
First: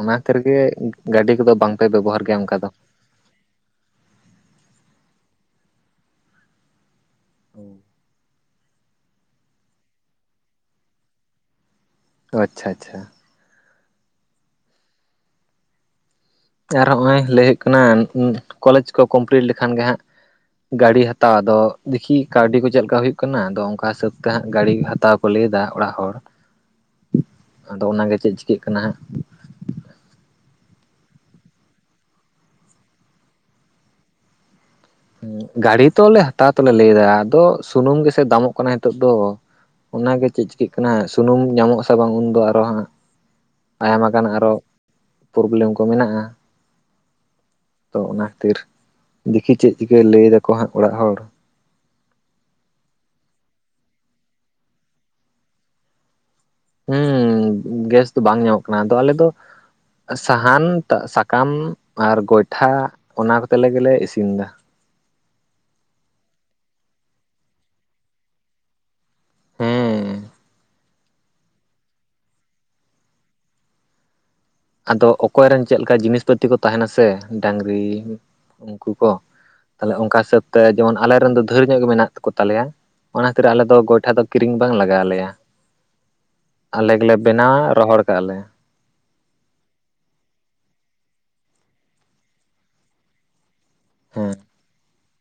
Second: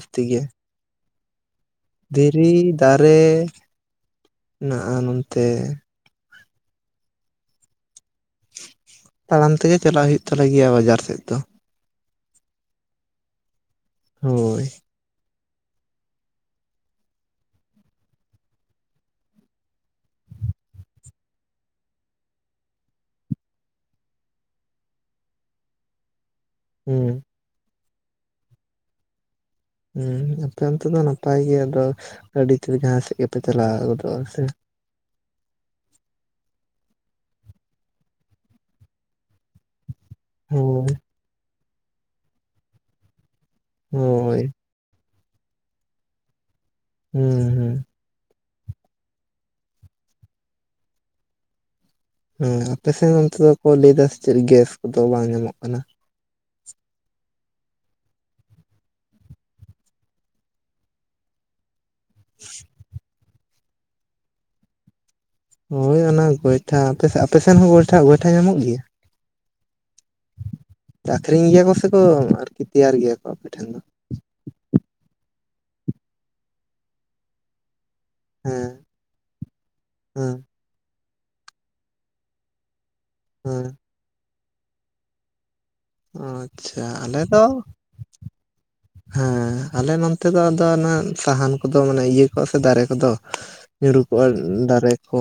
ᱚᱱᱟ ᱠᱷᱛᱮᱤᱨᱜᱮ ᱜᱟᱹᱰᱤ ᱠᱚᱫᱚ ᱵᱟᱝᱯᱮ ᱵᱮᱵᱚᱦᱟᱨ ᱜᱮᱭᱟ ᱚᱱᱠᱟ ᱫᱚ ᱨᱮ ᱦᱮᱱᱟᱜᱼᱟ ᱱᱚᱱᱛᱮᱼᱼ ᱦᱳ ᱛᱟᱲᱟᱢ ᱛᱮᱜᱮ ᱪᱟᱞᱟᱜ ᱦᱩᱭᱩᱜ ᱛᱟᱞᱮ ᱜᱮᱭᱟ ᱵᱟᱡᱟᱨ ᱥᱮᱫ ᱫᱚ ᱟᱪᱪᱷᱟ ᱟᱪᱪᱷᱟ ᱦᱳᱭ ᱟᱨ ᱦᱚᱸᱜᱼᱚᱭ ᱞᱟᱹᱭ ᱦᱩᱭᱩᱜ ᱠᱟᱱᱟ ᱠᱚᱞᱮᱡᱽ ᱠᱚ ᱠᱚᱢᱯᱞᱤᱴ ᱞᱮᱠᱷᱟᱱ ᱜᱮ ᱦᱟᱸᱜᱼᱼ ᱜᱟᱹᱰᱤ ᱦᱟᱛᱟᱣ ᱟᱫᱚ ᱫᱮᱠᱷᱤ ᱠᱟᱹᱣᱰᱤ ᱠᱚ ᱪᱮᱫᱮᱠᱟ ᱦᱩᱭᱩᱜᱜ ᱠᱟᱱᱟ ᱟᱫᱚ ᱚᱱᱠᱟ ᱦᱤᱥᱟᱹᱵ ᱛᱮ ᱦᱟᱸᱜ ᱜᱟᱹᱰᱤ ᱦᱟᱛᱟᱣ- ᱠᱚ ᱞᱟᱹᱭᱟ ᱫᱟ ᱚᱲᱟᱜ ᱦᱚᱲᱼᱼ ᱦᱩᱸ ᱟᱫᱚ ᱚᱱᱟᱜᱮ ᱪᱮᱫ ᱪᱤᱠᱟᱹᱜ ᱠᱟᱱᱟ ᱦᱟᱸᱜᱼᱼ ᱦᱮᱸ ᱟᱯᱮ ᱚᱱᱛᱮ ᱫᱚ ᱱᱟᱯᱟᱭ ᱜᱮ ᱟᱫᱚ ᱟᱹᱰᱤ ᱛᱮᱫ ᱡᱟᱦᱟᱸ ᱥᱮᱫ ᱜᱮᱯᱮ ᱪᱟᱞᱟᱣ ᱜᱚᱫᱚᱜᱼᱟ ᱥᱮᱼᱼ ᱜᱟᱹᱰᱤ ᱛᱚᱞᱮ ᱦᱟᱛᱟᱣ ᱛᱮᱞᱮ ᱞᱟᱹᱭ ᱮᱫᱟ ᱟᱫᱚ ᱥᱩᱱᱩᱢ ᱜᱮᱥᱮ ᱫᱟᱢᱚᱜ ᱠᱟᱱᱟ ᱱᱤᱛᱚᱜ ᱫᱚᱼᱼ ᱚᱱᱟᱜᱮ ᱪᱮᱫ ᱪᱤᱠᱟᱹᱜ ᱦᱳᱭ ᱠᱟᱱᱟ ᱥᱩᱱᱩᱢ ᱧᱟᱢᱚᱜ ᱟᱥᱮ ᱵᱟᱝ ᱩᱱᱫᱚ ᱟᱨᱚ, ᱦᱟᱸᱜ ᱟᱭᱢᱟ ᱜᱟᱱ ᱦᱳᱭ ᱟᱨᱚ ᱯᱨᱚᱵᱽᱞᱮᱢ ᱠᱚ ᱢᱮᱱᱟᱜᱼᱟ ᱾ ᱦᱩᱸ ᱦᱩᱸ ᱾ ᱛᱚ ᱚᱱᱟ ᱠᱷᱟᱹᱛᱤᱨ ᱫᱮᱠᱷᱤ ᱪᱮᱫ ᱪᱤᱠᱟᱹᱭ ᱞᱟᱹᱭ ᱫᱟᱠᱚ ᱦᱟᱸᱜ ᱚᱲᱟᱜ ᱦᱚᱲ᱾ ᱦᱮᱸ ᱟᱯᱮᱥᱮᱫ ᱚᱱᱛᱮ ᱫᱚ ᱠᱚ ᱞᱟᱹᱭ ᱮᱫᱟ ᱥᱮ ᱪᱮᱫ ᱜᱮᱥ ᱠᱚᱫᱚ ᱵᱟᱝ ᱧᱟᱢᱚᱜ ᱠᱟᱱᱟ᱾ ᱦᱮᱸ ᱜᱮᱥ ᱫᱚ ᱵᱟᱝ ᱧᱟᱢᱚᱜ ᱠᱟᱱᱟ ᱟᱫᱚ ᱟᱞᱮ ᱫᱚ ᱥᱟᱦᱟᱱ ᱥᱟᱠᱟᱢ ᱟᱨ ᱜᱚᱭᱴᱷᱟ ᱚᱱᱟ ᱠᱚᱛᱮ ᱞᱮᱜᱞᱮ ᱤᱥᱤᱱ ᱮᱫᱟ᱾ ᱦᱳᱭ ᱚᱱᱟ ᱜᱚᱭᱴᱷᱟ ᱟ ᱟᱯᱮᱥᱱ ᱦᱚᱸ ᱜᱚᱭᱴᱟ ᱜᱚᱭᱴᱷᱟ ᱧᱟᱢᱚᱜ ᱜᱮᱭᱟ? ᱦᱮᱸ᱾ ᱟᱠᱷᱨᱤᱧ ᱜᱮᱭᱟ ᱠᱚ ᱥᱮ ᱠᱚ ᱟᱨᱠᱤ ᱛᱮᱭᱟᱨ ᱜᱮᱭᱟ ᱠᱚ ᱟᱯᱮᱴᱷᱮᱱ ᱫᱚ᱾ ᱟᱫᱚ ᱚᱠᱚᱭ ᱨᱮᱱ ᱪᱮᱫᱞᱮᱠᱟ ᱡᱤᱱᱤᱥ ᱯᱟᱹᱛᱤ ᱠᱚ ᱛᱟᱦᱮᱱᱟ ᱥᱮ ᱰᱟᱝᱨᱤ ᱦᱮᱸ ᱩᱱᱠᱩ ᱠᱚ ᱛᱟᱦᱞᱮ ᱚᱱᱠᱟ ᱦᱮᱸ ᱦᱤᱥᱟᱹᱵ ᱛᱮ ᱡᱮᱢᱚᱱ ᱟᱞᱮᱨᱮ ᱨᱮᱱ ᱫᱚ ᱰᱟᱹᱨ ᱧᱚᱜ ᱜᱮ ᱢᱮᱱᱟᱜ ᱠᱚ ᱛᱟᱞᱮᱭᱟ᱾ ᱚᱱᱟ ᱠᱷᱟᱹᱛᱤᱨ ᱟᱞᱮ ᱦᱮᱸ ᱫᱚ ᱜᱚᱭᱴᱟ ᱫᱚ ᱠᱤᱨᱤᱧ ᱵᱟᱝ ᱞᱟᱜᱟᱣᱞᱮᱭᱟ᱾ ᱟᱪᱪᱷᱟ ᱟᱞᱮ ᱜᱮᱞᱮ ᱫᱚ ᱵᱮᱱᱟᱣᱟ ᱨᱚᱦᱚᱲ ᱠᱟᱜᱼᱟ ᱞᱮ᱾ ᱦᱮᱸ ᱟᱞᱮ ᱱᱚᱱᱛᱮ ᱫᱚ ᱟᱫᱚ ᱥᱟᱦᱟᱱ ᱠᱚᱫᱚ ᱢᱟᱱᱮ ᱤᱭᱟᱹ ᱠᱚ ᱥᱮ ᱫᱟᱨᱮ ᱠᱚᱫᱚ ᱧᱩᱨᱩ ᱠᱚᱜᱼᱟ ᱦᱮᱸ ᱫᱟᱨᱮ ᱠᱚ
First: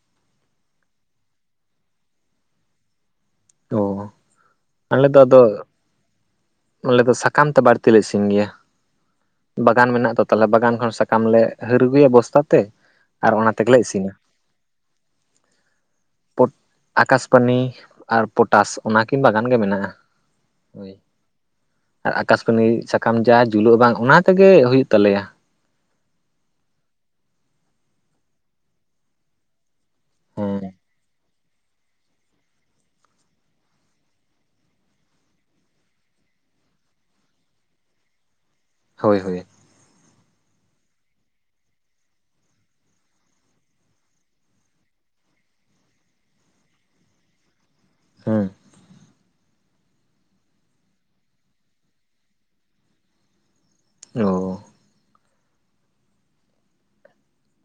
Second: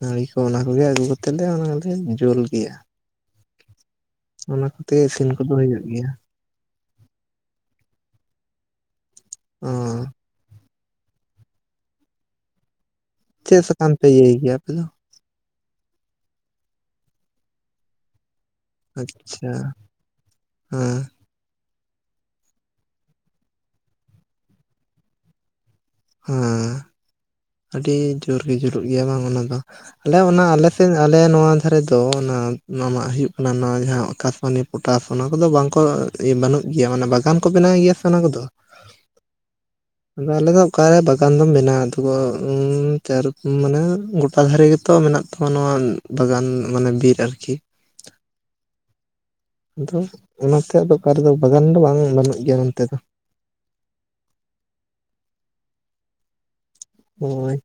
ᱱᱟᱹᱲᱤ ᱠᱚ ᱚᱱᱟ ᱠᱚᱜᱮ ᱟᱹᱜᱩ ᱠᱟᱛᱮᱫ ᱞᱮ ᱚᱱᱟᱞᱮ ᱡᱩᱞ ᱜᱮᱭᱟ᱾ ᱚ ᱚᱱᱟ ᱠᱚᱛᱮ ᱟᱞᱮ ᱫᱚ ᱤᱥᱤᱱ ᱟᱫᱚ ᱠᱚᱫᱚ ᱦᱩᱭᱩᱜ ᱜᱮᱭᱟ᱾ ᱟᱞᱮ ᱫᱚ ᱥᱟᱠᱟᱢ ᱛᱮ ᱵᱟᱹᱲᱛᱤ ᱞᱮ ᱤᱥᱤᱱ ᱜᱮᱭᱟ ᱚ ᱵᱟᱜᱟᱱ ᱢᱮᱱᱟᱜ ᱛᱚ ᱾ ᱛᱟᱦᱞᱮ ᱵᱟᱜᱟᱱ ᱠᱷᱚᱱ ᱥᱟᱠᱟᱢ ᱞᱮ ᱦᱟᱹᱨ ᱟᱹᱜᱩᱭᱟ ᱵᱚᱥᱛᱟ ᱛᱮ ᱟᱨ ᱚᱱᱟ ᱪᱮᱫ ᱛᱮᱜᱮᱞᱮ ᱥᱟᱠᱟᱢ ᱯᱮ ᱤᱥᱤᱱᱟ ᱤᱭᱟᱹᱭ ᱜᱮᱭᱟ ᱟᱯᱮ ᱫᱚ ᱾ ᱯᱚᱴ ᱟᱠᱟᱥᱯᱟᱱᱤ ᱟᱨ ᱯᱚᱴᱟᱥ ᱚᱱᱟ ᱠᱤᱱ ᱵᱟᱜᱟᱱ ᱟᱪᱪᱷᱟ ᱜᱮ ᱢᱮᱱᱟᱜᱼᱟ, ᱦᱳᱭ ᱦᱮᱸ ᱾ ᱟᱨ ᱟᱠᱟᱥᱠᱟᱹᱱᱤ ᱥᱟᱠᱟᱢ ᱡᱟ ᱡᱩᱞᱩᱜ ᱵᱟᱝ ᱚᱱᱟ ᱛᱮᱜᱮ ᱦᱩᱭᱩᱜ ᱛᱟᱞᱮᱭᱟ᱾ ᱦᱮᱸ ᱟᱹᱰᱤ ᱡᱳᱨ ᱜᱮ ᱡᱩᱞᱩᱜ ᱜᱮᱭᱟ ᱵᱟᱝ ᱚᱱᱟ ᱫᱚ ᱟᱞᱮ ᱚᱱᱟ ᱦᱮᱸ ᱟᱞᱮᱥᱮᱫ ᱟᱞᱮ ᱱᱚᱣᱟ ᱠᱟᱷᱟ ᱨᱮᱫᱚ ᱚᱱᱟ ᱱᱟᱟᱜ ᱦᱩᱭᱩᱜ ᱠᱟᱱᱟ ᱱᱚᱣᱟ ᱡᱟᱦᱟᱸ ᱟᱠᱟᱥᱢᱟᱱᱤ ᱯᱚᱴᱟᱥ ᱚᱱᱟ ᱠᱚᱫᱚ ᱵᱟᱝ ᱠᱚ ᱵᱟᱹᱱᱩᱜ ᱜᱮᱭᱟ ᱢᱟᱱᱮ ᱵᱟᱜᱟᱱ ᱠᱚ ᱵᱮᱱᱟᱣ ᱜᱮᱭᱟ ᱥᱮ ᱚᱱᱟ ᱠᱚᱫᱚ᱾ ᱦᱳᱭ ᱦᱳᱭ ᱾ ᱟᱫᱚ ᱟᱞᱮ ᱫᱚ ᱚᱠᱟᱨᱮ ᱵᱟᱜᱟᱱ ᱫᱚᱢ ᱵᱮᱱᱟᱣᱟ ᱟᱛᱷᱩ ᱠᱚ ᱩ ᱱᱚᱛᱮ ᱟᱨᱠ ᱢᱟᱱᱮ ᱜᱚᱴᱟ ᱫᱷᱟᱨᱮ ᱜᱮᱛᱚ ᱢᱮᱱᱟᱜ ᱛᱟᱢᱟ ᱱᱚᱣᱟ ᱵᱟᱜᱟᱱ ᱢᱟᱱᱮ ᱵᱤᱨ ᱟᱨᱠᱤ᱾ ᱦᱮᱸ ᱟᱫᱚ ᱚᱱᱟᱛᱮ ᱟᱫᱚ ᱚᱠᱟᱨ ᱨᱮᱫᱚ ᱵᱟᱜᱟᱱ ᱫᱚ ᱵᱟᱝ ᱵᱟᱹᱱᱩᱜ ᱜᱮᱭᱟ ᱱᱚᱱᱛᱮ ᱫᱚ ᱾ ᱚ ᱦᱳᱭ᱾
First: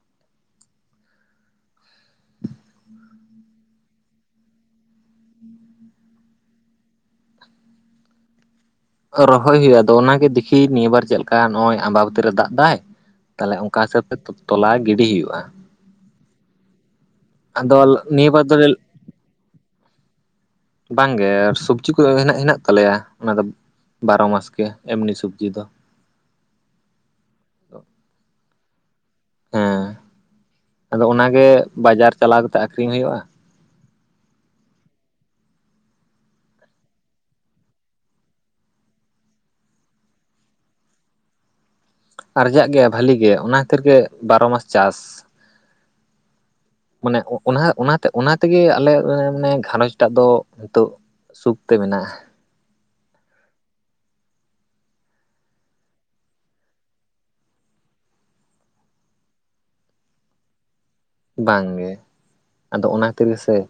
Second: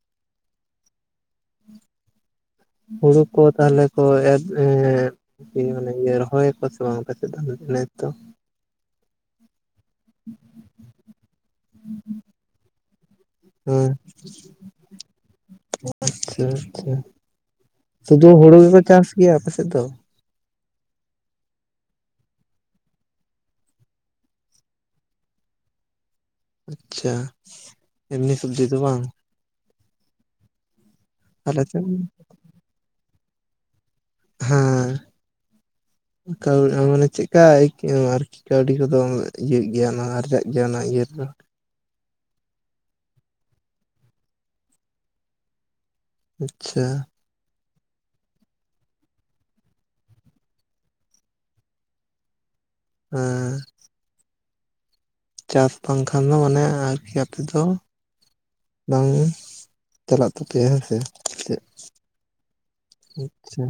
ᱦᱩᱲᱩ ᱠᱚ ᱛᱟᱦᱚᱞᱮ ᱠᱚ ᱮᱨ ᱮ ᱢᱟᱱᱮ ᱤᱭᱟᱹ ᱨᱚᱦᱚᱭᱟᱠᱚ ᱥᱮ ᱵᱟᱝ ᱟᱯᱮ ᱥᱮᱫ ᱫᱚ ᱱᱮᱥ ᱛᱚ ᱾ ᱨᱚᱦᱚᱭ ᱦᱩᱭᱩᱜ ᱟᱫᱚ ᱚᱱᱟᱜᱮ ᱫᱮᱠᱷᱤ ᱱᱤᱭᱟᱹ ᱵᱟᱨ ᱪᱮᱫ ᱞᱮᱠᱟ ᱱᱚᱜᱚᱭ ᱟᱢᱵᱟᱵᱚᱹᱛᱤ ᱨᱮ ᱫᱟᱜᱽ ᱫᱟᱭ᱾ ᱛᱟᱦᱚᱞᱮ ᱚᱱᱠᱟ ᱦᱮᱸ ᱦᱤᱥᱟᱹᱵ ᱛᱮ ᱛᱚᱞᱟ ᱜᱤᱰᱤ ᱦᱩᱭᱩᱜᱼᱟ᱾ ᱟᱪᱪᱷᱟ ᱟᱪᱪᱷᱟ, ᱟᱫᱚ ᱥᱩᱫᱩ ᱱᱤᱭᱟᱹ ᱵᱟᱨ ᱫᱚ ᱦᱩᱲᱩ ᱜᱮᱠᱚ ᱪᱟᱥ ᱜᱮᱭᱟ ᱟᱯᱮ ᱥᱮᱫ ᱫᱚ? ᱵᱟᱝᱜᱮ ᱟᱨ ᱥᱚᱵᱡᱤ ᱠᱚ ᱦᱮᱱᱟᱜ ᱦᱮᱱᱟᱜ ᱛᱟᱞᱮᱭᱟ ᱚᱱᱟ ᱫᱚ ᱾ ᱵᱟᱨᱚ ᱢᱟᱥ ᱜᱮ ᱮᱢᱱᱤ ᱥᱚᱵᱡᱤ ᱫᱚ ᱾ ᱟᱪᱪᱷᱟ ᱮᱢᱱᱤ ᱥᱚᱵᱡᱤ ᱫᱚ ᱵᱟᱝ? ᱦᱮᱸ, ᱟᱫᱚ ᱚᱱᱟᱜᱮ ᱟᱞᱮ ᱥᱮᱫ ᱵᱟᱡᱟᱨ ᱪᱟᱞᱟᱣ ᱠᱟᱛᱮᱜ ᱟᱠᱷᱨᱤᱧ ᱦᱩᱭᱩᱜᱼᱟ᱾ ᱦᱮ ᱾ [unintelligible] ᱠᱟᱹᱣᱤ ᱟ ᱢᱟᱱᱮ ᱪᱮᱫᱠᱟ ᱟᱹᱭᱠᱟᱹᱜ ᱟᱨᱠᱤ, ᱠᱟᱹᱣᱰᱤ ᱠᱚᱫᱚ ᱤᱭᱟᱹᱜ ᱜᱮᱭᱟ ᱚᱱᱟ ᱟᱨᱡᱟᱜ ᱜᱮᱭᱟ ᱚᱱᱟ ᱤᱭᱟᱹ ᱨᱮᱫᱚ᱾ ᱟᱨᱡᱟᱜ ᱜᱮᱭᱟ ᱵᱷᱟᱞᱤ ᱜᱮ ᱚᱱᱟ ᱠᱷᱟᱹᱛᱤᱨ ᱜᱮ ᱵᱟᱨᱚ ᱢᱟᱥ ᱪᱟᱥ᱾ ᱟᱪᱪᱷᱟ᱾ ᱢᱟᱱᱮ ᱚᱱᱟ ᱚᱱᱟᱛᱮ ᱚᱱᱟᱛᱮᱜᱮ ᱟᱞᱮ ᱢᱟᱱᱮ ᱜᱷᱟᱨᱚᱸᱡᱽ ᱴᱟᱜ ᱫᱚ ᱱᱤᱛᱚᱜᱼᱼ ᱥᱩᱠᱛᱮ ᱢᱮᱱᱟᱜᱼᱟ᱾ ᱦᱮᱸ ᱪᱟᱥ ᱵᱟᱝᱠᱷᱟᱱ ᱫᱚ ᱢᱟᱱᱮ ᱟᱨᱠᱤ ᱟᱯᱮᱫᱚᱼᱼ ᱵᱟᱝ ᱪᱟᱞᱟᱜ ᱛᱟᱯᱮᱭᱟ ᱦᱮᱸ ᱥᱮ, ᱪᱮᱫ ᱵᱟᱝ ᱜᱮ ᱟᱫᱚ ᱚᱱᱟ ᱠᱷᱟᱹᱛᱤᱨ ᱜᱮᱥᱮ ᱟᱪᱪᱷᱟ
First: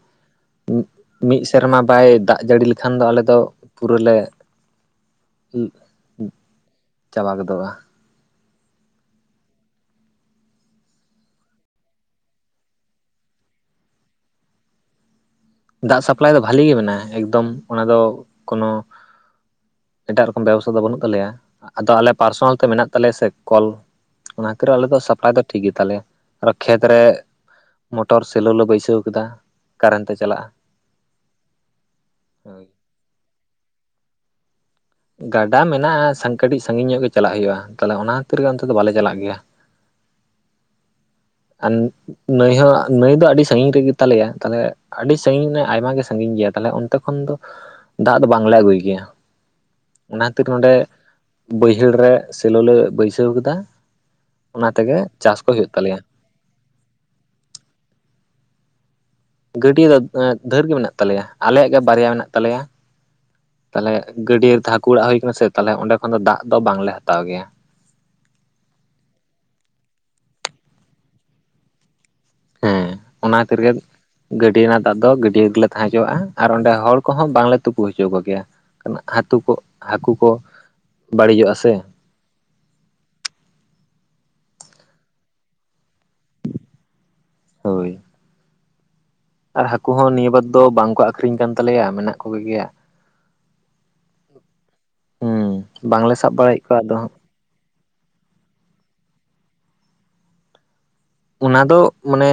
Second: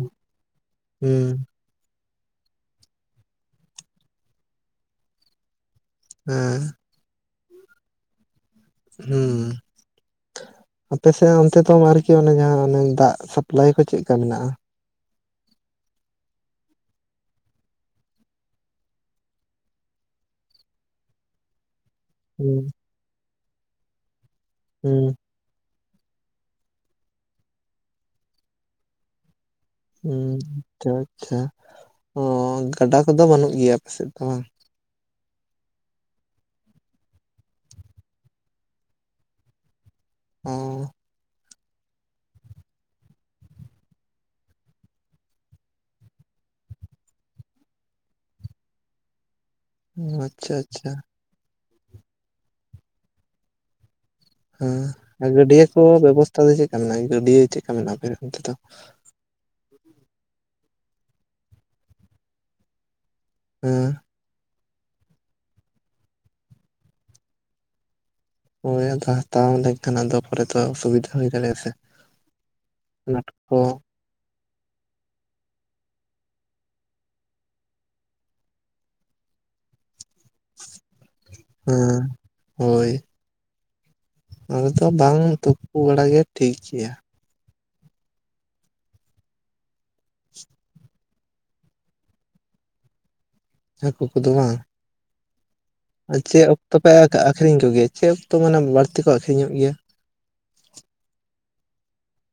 ᱢᱤᱫ ᱦᱩᱸ ᱢᱤᱫᱼᱼ ᱥᱮᱨᱢᱟ ᱵᱟᱭ ᱫᱟᱜ ᱡᱟᱹᱲᱤ ᱞᱮᱠᱷᱟᱱ ᱫᱚ ᱟᱞᱮ ᱫᱚ ᱯᱩᱨᱟᱹ ᱞᱮ ᱩᱼᱼ ᱦᱮᱸ ᱪᱟᱵᱟ ᱜᱚᱫᱚᱜᱼᱟ᱾ ᱦᱩᱸ ᱟᱯᱮ ᱥᱮᱫ ᱚᱱᱛᱮ ᱫᱚ ᱟᱨᱠᱤ ᱚᱱᱮ ᱡᱟᱦᱟᱸ ᱚᱱᱮ ᱫᱟᱜ ᱥᱟᱯᱞᱟᱭ ᱠᱚ ᱪᱮᱫᱠᱟ ᱢᱮᱱᱟᱜᱼᱟ? ᱫᱟᱜ ᱥᱟᱯᱞᱟᱭ ᱫᱚ ᱵᱷᱟᱞᱤ ᱜᱮ ᱢᱮᱱᱟᱜᱼᱟ ᱮᱠᱫᱚᱢ ᱚᱱᱟ ᱫᱚ ᱠᱳᱱᱳᱼᱼ ᱮᱴᱟᱜ ᱨᱚᱠᱚᱢ ᱵᱮᱵᱚᱥᱛᱷᱟ ᱫᱚ ᱵᱟᱹᱱᱩᱜ ᱛᱟᱞᱮᱭᱟ ᱟᱫᱚ ᱟᱞᱮᱼᱼ ᱯᱟᱨᱥᱚᱱᱟᱞ ᱦᱩᱸ ᱛᱮ ᱢᱮᱱᱟᱜ ᱛᱟᱞᱮᱭᱟ ᱥᱮ ᱠᱚᱞ ᱚᱱᱟ ᱠᱷᱟᱹᱛᱤᱨ ᱟᱞᱮ ᱫᱚ ᱦᱩᱸ ᱥᱟᱯᱞᱟᱭ ᱫᱚ ᱴᱷᱤᱠ ᱜᱮᱛᱟᱞᱮᱭᱟ᱾ ᱟᱨᱚ ᱠᱷᱮᱛ ᱨᱮ ᱢᱚᱴᱚᱨ ᱥᱮᱞᱳ ᱞᱮ ᱵᱟᱹᱭᱥᱟᱹᱣ ᱠᱮᱫᱟ᱾ ᱦᱸ ᱟᱪᱪᱷᱟ ᱟᱪᱪᱷᱟ ᱚ ᱦᱳᱭ ᱜᱟᱰᱟ ᱠᱚᱫᱚ ᱵᱟᱹᱱᱩᱜ ᱜᱮᱭᱟ ᱟᱯᱮᱥᱮᱫ ᱫᱚ ᱵᱟᱝ? ᱜᱟᱰᱟ ᱢᱮᱱᱟᱜᱼᱟ ᱠᱟᱹᱴᱤᱡ ᱥᱟᱺᱜᱤᱧ ᱧᱚᱜ ᱜᱮ ᱪᱟᱞᱟᱜ ᱦᱩᱭᱩᱜᱼᱟ ᱛᱟᱦᱚᱞᱮ ᱚᱱᱟ ᱠᱷᱟᱹᱛᱤᱨ ᱜᱮ ᱚᱱᱛᱮ ᱫᱚ ᱵᱟᱞᱮ ᱪᱟᱞᱟᱜ ᱜᱮᱭᱟ᱾ ᱦᱩ ᱟᱨ ᱱᱟᱹᱭ ᱦᱚᱸ ᱱᱟᱹᱭ ᱫᱚ ᱟᱹᱰᱤ ᱥᱟᱺᱜᱤᱧ ᱨᱮᱜᱮ ᱛᱟᱞᱮᱭᱟ ᱛᱟᱦᱞᱮᱼᱼ ᱟᱹᱰᱤ ᱥᱟᱺᱜᱤᱧ ᱱᱟ ᱟᱭᱢᱟ ᱜᱮ ᱥᱟᱺᱜᱤᱧ ᱜᱮᱭᱟ ᱛᱟᱦᱞᱮ ᱚᱱᱛᱮ ᱠᱷᱚᱱ ᱫᱚ ᱫᱟᱜ ᱫᱚ ᱵᱟᱝᱞᱮ ᱟᱹᱜᱩᱭ ᱜᱮᱭᱟ᱾ ᱚᱱᱟ ᱠᱷᱟᱹᱛᱤᱨ ᱟᱪᱪᱷᱟ ᱱᱚᱰᱮ ᱟᱪᱪᱷᱟ ᱵᱟᱹᱭᱦᱟᱹᱲ ᱨᱮ ᱥᱮᱞᱚ ᱞᱮ ᱵᱟᱹᱭᱥᱟᱹᱣ ᱠᱮᱫᱟ᱾ ᱦᱮᱸ ᱟᱨ ᱜᱟᱹᱰᱭᱟᱹ ᱠᱚ ᱵᱮᱵᱚᱥᱛᱷᱟ ᱫᱚ ᱪᱮᱫ ᱞᱮᱠᱟ ᱢᱮᱱᱟᱜᱼᱟ ᱜᱟᱹᱰᱭᱟᱹ ᱪᱮᱫ ᱞᱮᱠᱟ ᱢᱮᱱᱟᱜᱼᱟ ᱟᱯᱮ ᱚᱱᱛᱮ ᱫᱚ ᱜᱟᱹᱰᱭᱟᱹ ᱫᱚ ᱰᱷᱮᱨ ᱜᱮ ᱢᱮᱱᱟᱜ ᱛᱟᱞᱮᱭᱟ ᱟᱞᱮᱭᱟᱜ ᱜᱮ ᱵᱟᱨᱭᱟ ᱢᱮᱱᱟᱜ ᱛᱟᱞᱮᱭᱟ ᱦᱮᱸ ᱛᱟᱦᱞᱮ ᱜᱟᱹᱰᱭᱟᱹ ᱨᱮᱫᱚ ᱦᱟᱹᱠᱩ ᱚᱲᱟᱜ ᱦᱩᱭ ᱟᱠᱟᱱᱟ ᱥᱮ ᱛᱟᱦᱚᱞᱮ ᱚᱸᱰᱮ ᱠᱷᱚᱱ ᱫᱚ ᱫᱟᱜ ᱫᱚ ᱵᱟᱝᱞᱮ ᱦᱟᱛᱟᱣ ᱜᱮᱭᱟ᱾ ᱦᱳᱭ ᱟᱫᱚ ᱦᱟᱛᱟᱣ ᱞᱮᱱᱠᱷᱟᱱ ᱟᱫᱚ ᱯᱚᱨᱮ ᱫᱚ ᱚᱥᱩᱵᱤᱫᱷᱟ ᱦᱩᱭ ᱫᱟᱲᱮᱭᱟᱜᱼᱟ ᱥᱮ᱾ ᱦᱮᱸ ᱟᱱᱟᱴ ᱚᱱᱟ ᱠᱷᱟᱹᱛᱤᱨ ᱠᱚ ᱜᱮ ᱜᱟᱹᱰᱭᱟᱹ ᱨᱮᱱᱟᱜ ᱫᱟᱜ ᱫᱚ ᱜᱟᱹᱰᱭᱟᱹ ᱜᱮᱞᱮ ᱛᱟᱦᱮᱸ ᱦᱚᱪᱚᱣᱟᱜᱼᱟ ᱟᱨ ᱚᱸᱰᱮ ᱦᱚᱲ ᱠᱚᱦᱚᱸ ᱵᱟᱝᱞᱮ ᱛᱩᱯᱩ ᱦᱚᱪᱚ ᱟᱠᱚᱜᱮᱭᱟ᱾ ᱦᱟᱹᱛᱩ ᱠᱚ ᱦᱟᱹᱠᱩ ᱠᱚᱼᱼ ᱦᱮᱸ ᱦᱳᱭ ᱱᱚᱰᱮ ᱫᱚ ᱵᱟᱝ ᱛᱩᱯᱩ ᱵᱟᱲᱟ ᱜᱮ ᱴᱷᱤᱠ ᱜᱮᱭᱟ᱾ ᱦᱳᱭ᱾ ᱟᱨ ᱦᱟᱹᱠᱳ ᱦᱚᱸ ᱱᱤᱭᱟᱹ ᱵᱟᱨ ᱫᱚ ᱵᱟᱝᱠᱚ ᱟᱠᱷᱨᱤᱧ ᱠᱟᱱ ᱛᱟᱞᱮᱭᱟ ᱢᱮᱱᱟᱜ ᱠᱚ ᱜᱮᱭᱟ᱾ ᱦᱟᱹᱠᱳ ᱠᱚᱫᱚ ᱵᱟᱝ, ᱦᱩᱸ ᱵᱟᱝᱞᱮ ᱟᱨ ᱥᱟᱵ ᱪᱮᱫ ᱵᱟᱲᱟᱭᱮᱫ ᱚᱠᱛᱚ ᱠᱚᱣᱟ ᱯᱮ ᱟᱫᱚ ᱟᱠᱷᱨᱤᱧ ᱠᱚ ᱜᱮᱭᱟ ᱪᱮᱫ ᱚᱠᱛᱚ ᱢᱟᱱᱮ ᱵᱟᱹᱲᱛᱤ ᱠᱚ ᱟᱠᱷᱨᱤᱧᱚᱜ ᱜᱮᱭᱟ᱾ ᱚᱱᱟ ᱫᱚ ᱢᱟᱱᱮ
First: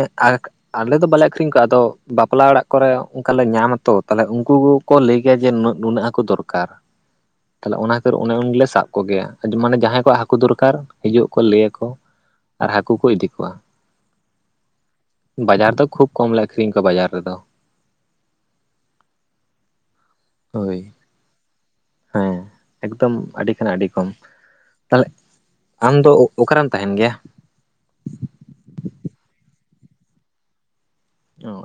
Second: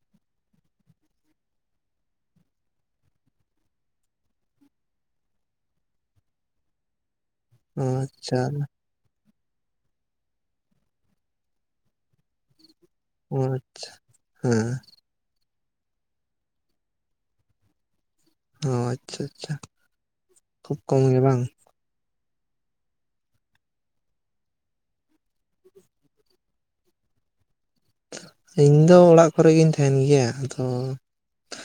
ᱟᱞᱮ ᱫᱚ ᱵᱟᱞᱮ ᱟᱠᱷᱨᱤᱧ ᱠᱚᱣᱟ ᱟᱫᱚ ᱵᱟᱯᱞᱟ ᱚᱲᱟᱜ ᱠᱚᱨᱮ ᱚᱱᱠᱟ ᱞᱮ ᱧᱟᱢ ᱟᱛᱚ ᱛᱟᱦᱞᱮ ᱩᱱᱠᱩ ᱠᱚ ᱠᱚ ᱞᱟᱹᱭ ᱜᱮᱭᱟ ᱡᱮ ᱱᱩᱱᱟ ᱱᱩᱱᱟᱹᱜ ᱦᱟᱹᱠᱩ ᱫᱚᱨᱠᱟᱨ ᱛᱟᱦᱚᱞᱮ ᱚ ᱚᱱᱟ ᱠᱷᱟᱹᱛᱤᱨ ᱚᱱᱮ ᱟᱪᱪᱷᱟ ᱩᱱᱞᱮ ᱥᱟᱵ ᱠᱚᱜᱮᱭᱟ ᱟᱡᱤᱡ ᱢᱟᱱᱮ ᱡᱟᱦᱟᱸᱭ ᱠᱚᱣᱟᱜ ᱦᱟᱹᱠᱩ ᱫᱚᱨᱠᱟᱨ ᱦᱤᱡᱩᱜ ᱟᱠᱚ ᱞᱟᱹᱭᱟᱠᱚ ᱟᱨ ᱦᱟᱹᱠᱩ ᱠᱚ ᱤᱫᱤ ᱚ ᱠᱚᱣᱟ᱾ ᱦᱮᱸ ᱵᱟᱡᱟᱨ ᱫᱚ ᱠᱷᱩᱵ ᱠᱚᱢᱞᱮ ᱟᱠᱷᱨᱤᱧ ᱠᱚᱣᱟ ᱵᱟᱡᱟᱨ ᱨᱮᱫᱚ᱾ ᱚ ᱟᱪᱪᱷᱟ ᱪᱷᱟ ᱠᱷᱩᱵ ᱦᱳᱭ ᱠᱚᱢ ᱜᱮ ᱵᱟᱝ? ᱦᱮᱸ ᱮᱠᱫᱚᱢ ᱟᱹᱰᱤ ᱠᱷᱚᱱᱟᱜ ᱟᱹᱰᱤ ᱠᱚᱢ᱾ ᱛᱟᱦᱚᱞᱮ ᱟᱢᱫᱚ ᱚᱠᱟᱨᱮᱢ ᱛᱟᱦᱮᱱ ᱜᱮᱭᱟ? ᱤᱧᱫᱚ ᱚᱲᱟᱜ ᱠᱚᱨᱮ ᱜᱤᱧ ᱛᱟᱦᱮᱱ ᱜᱮᱭᱟ ᱟᱫᱚ ᱚ᱾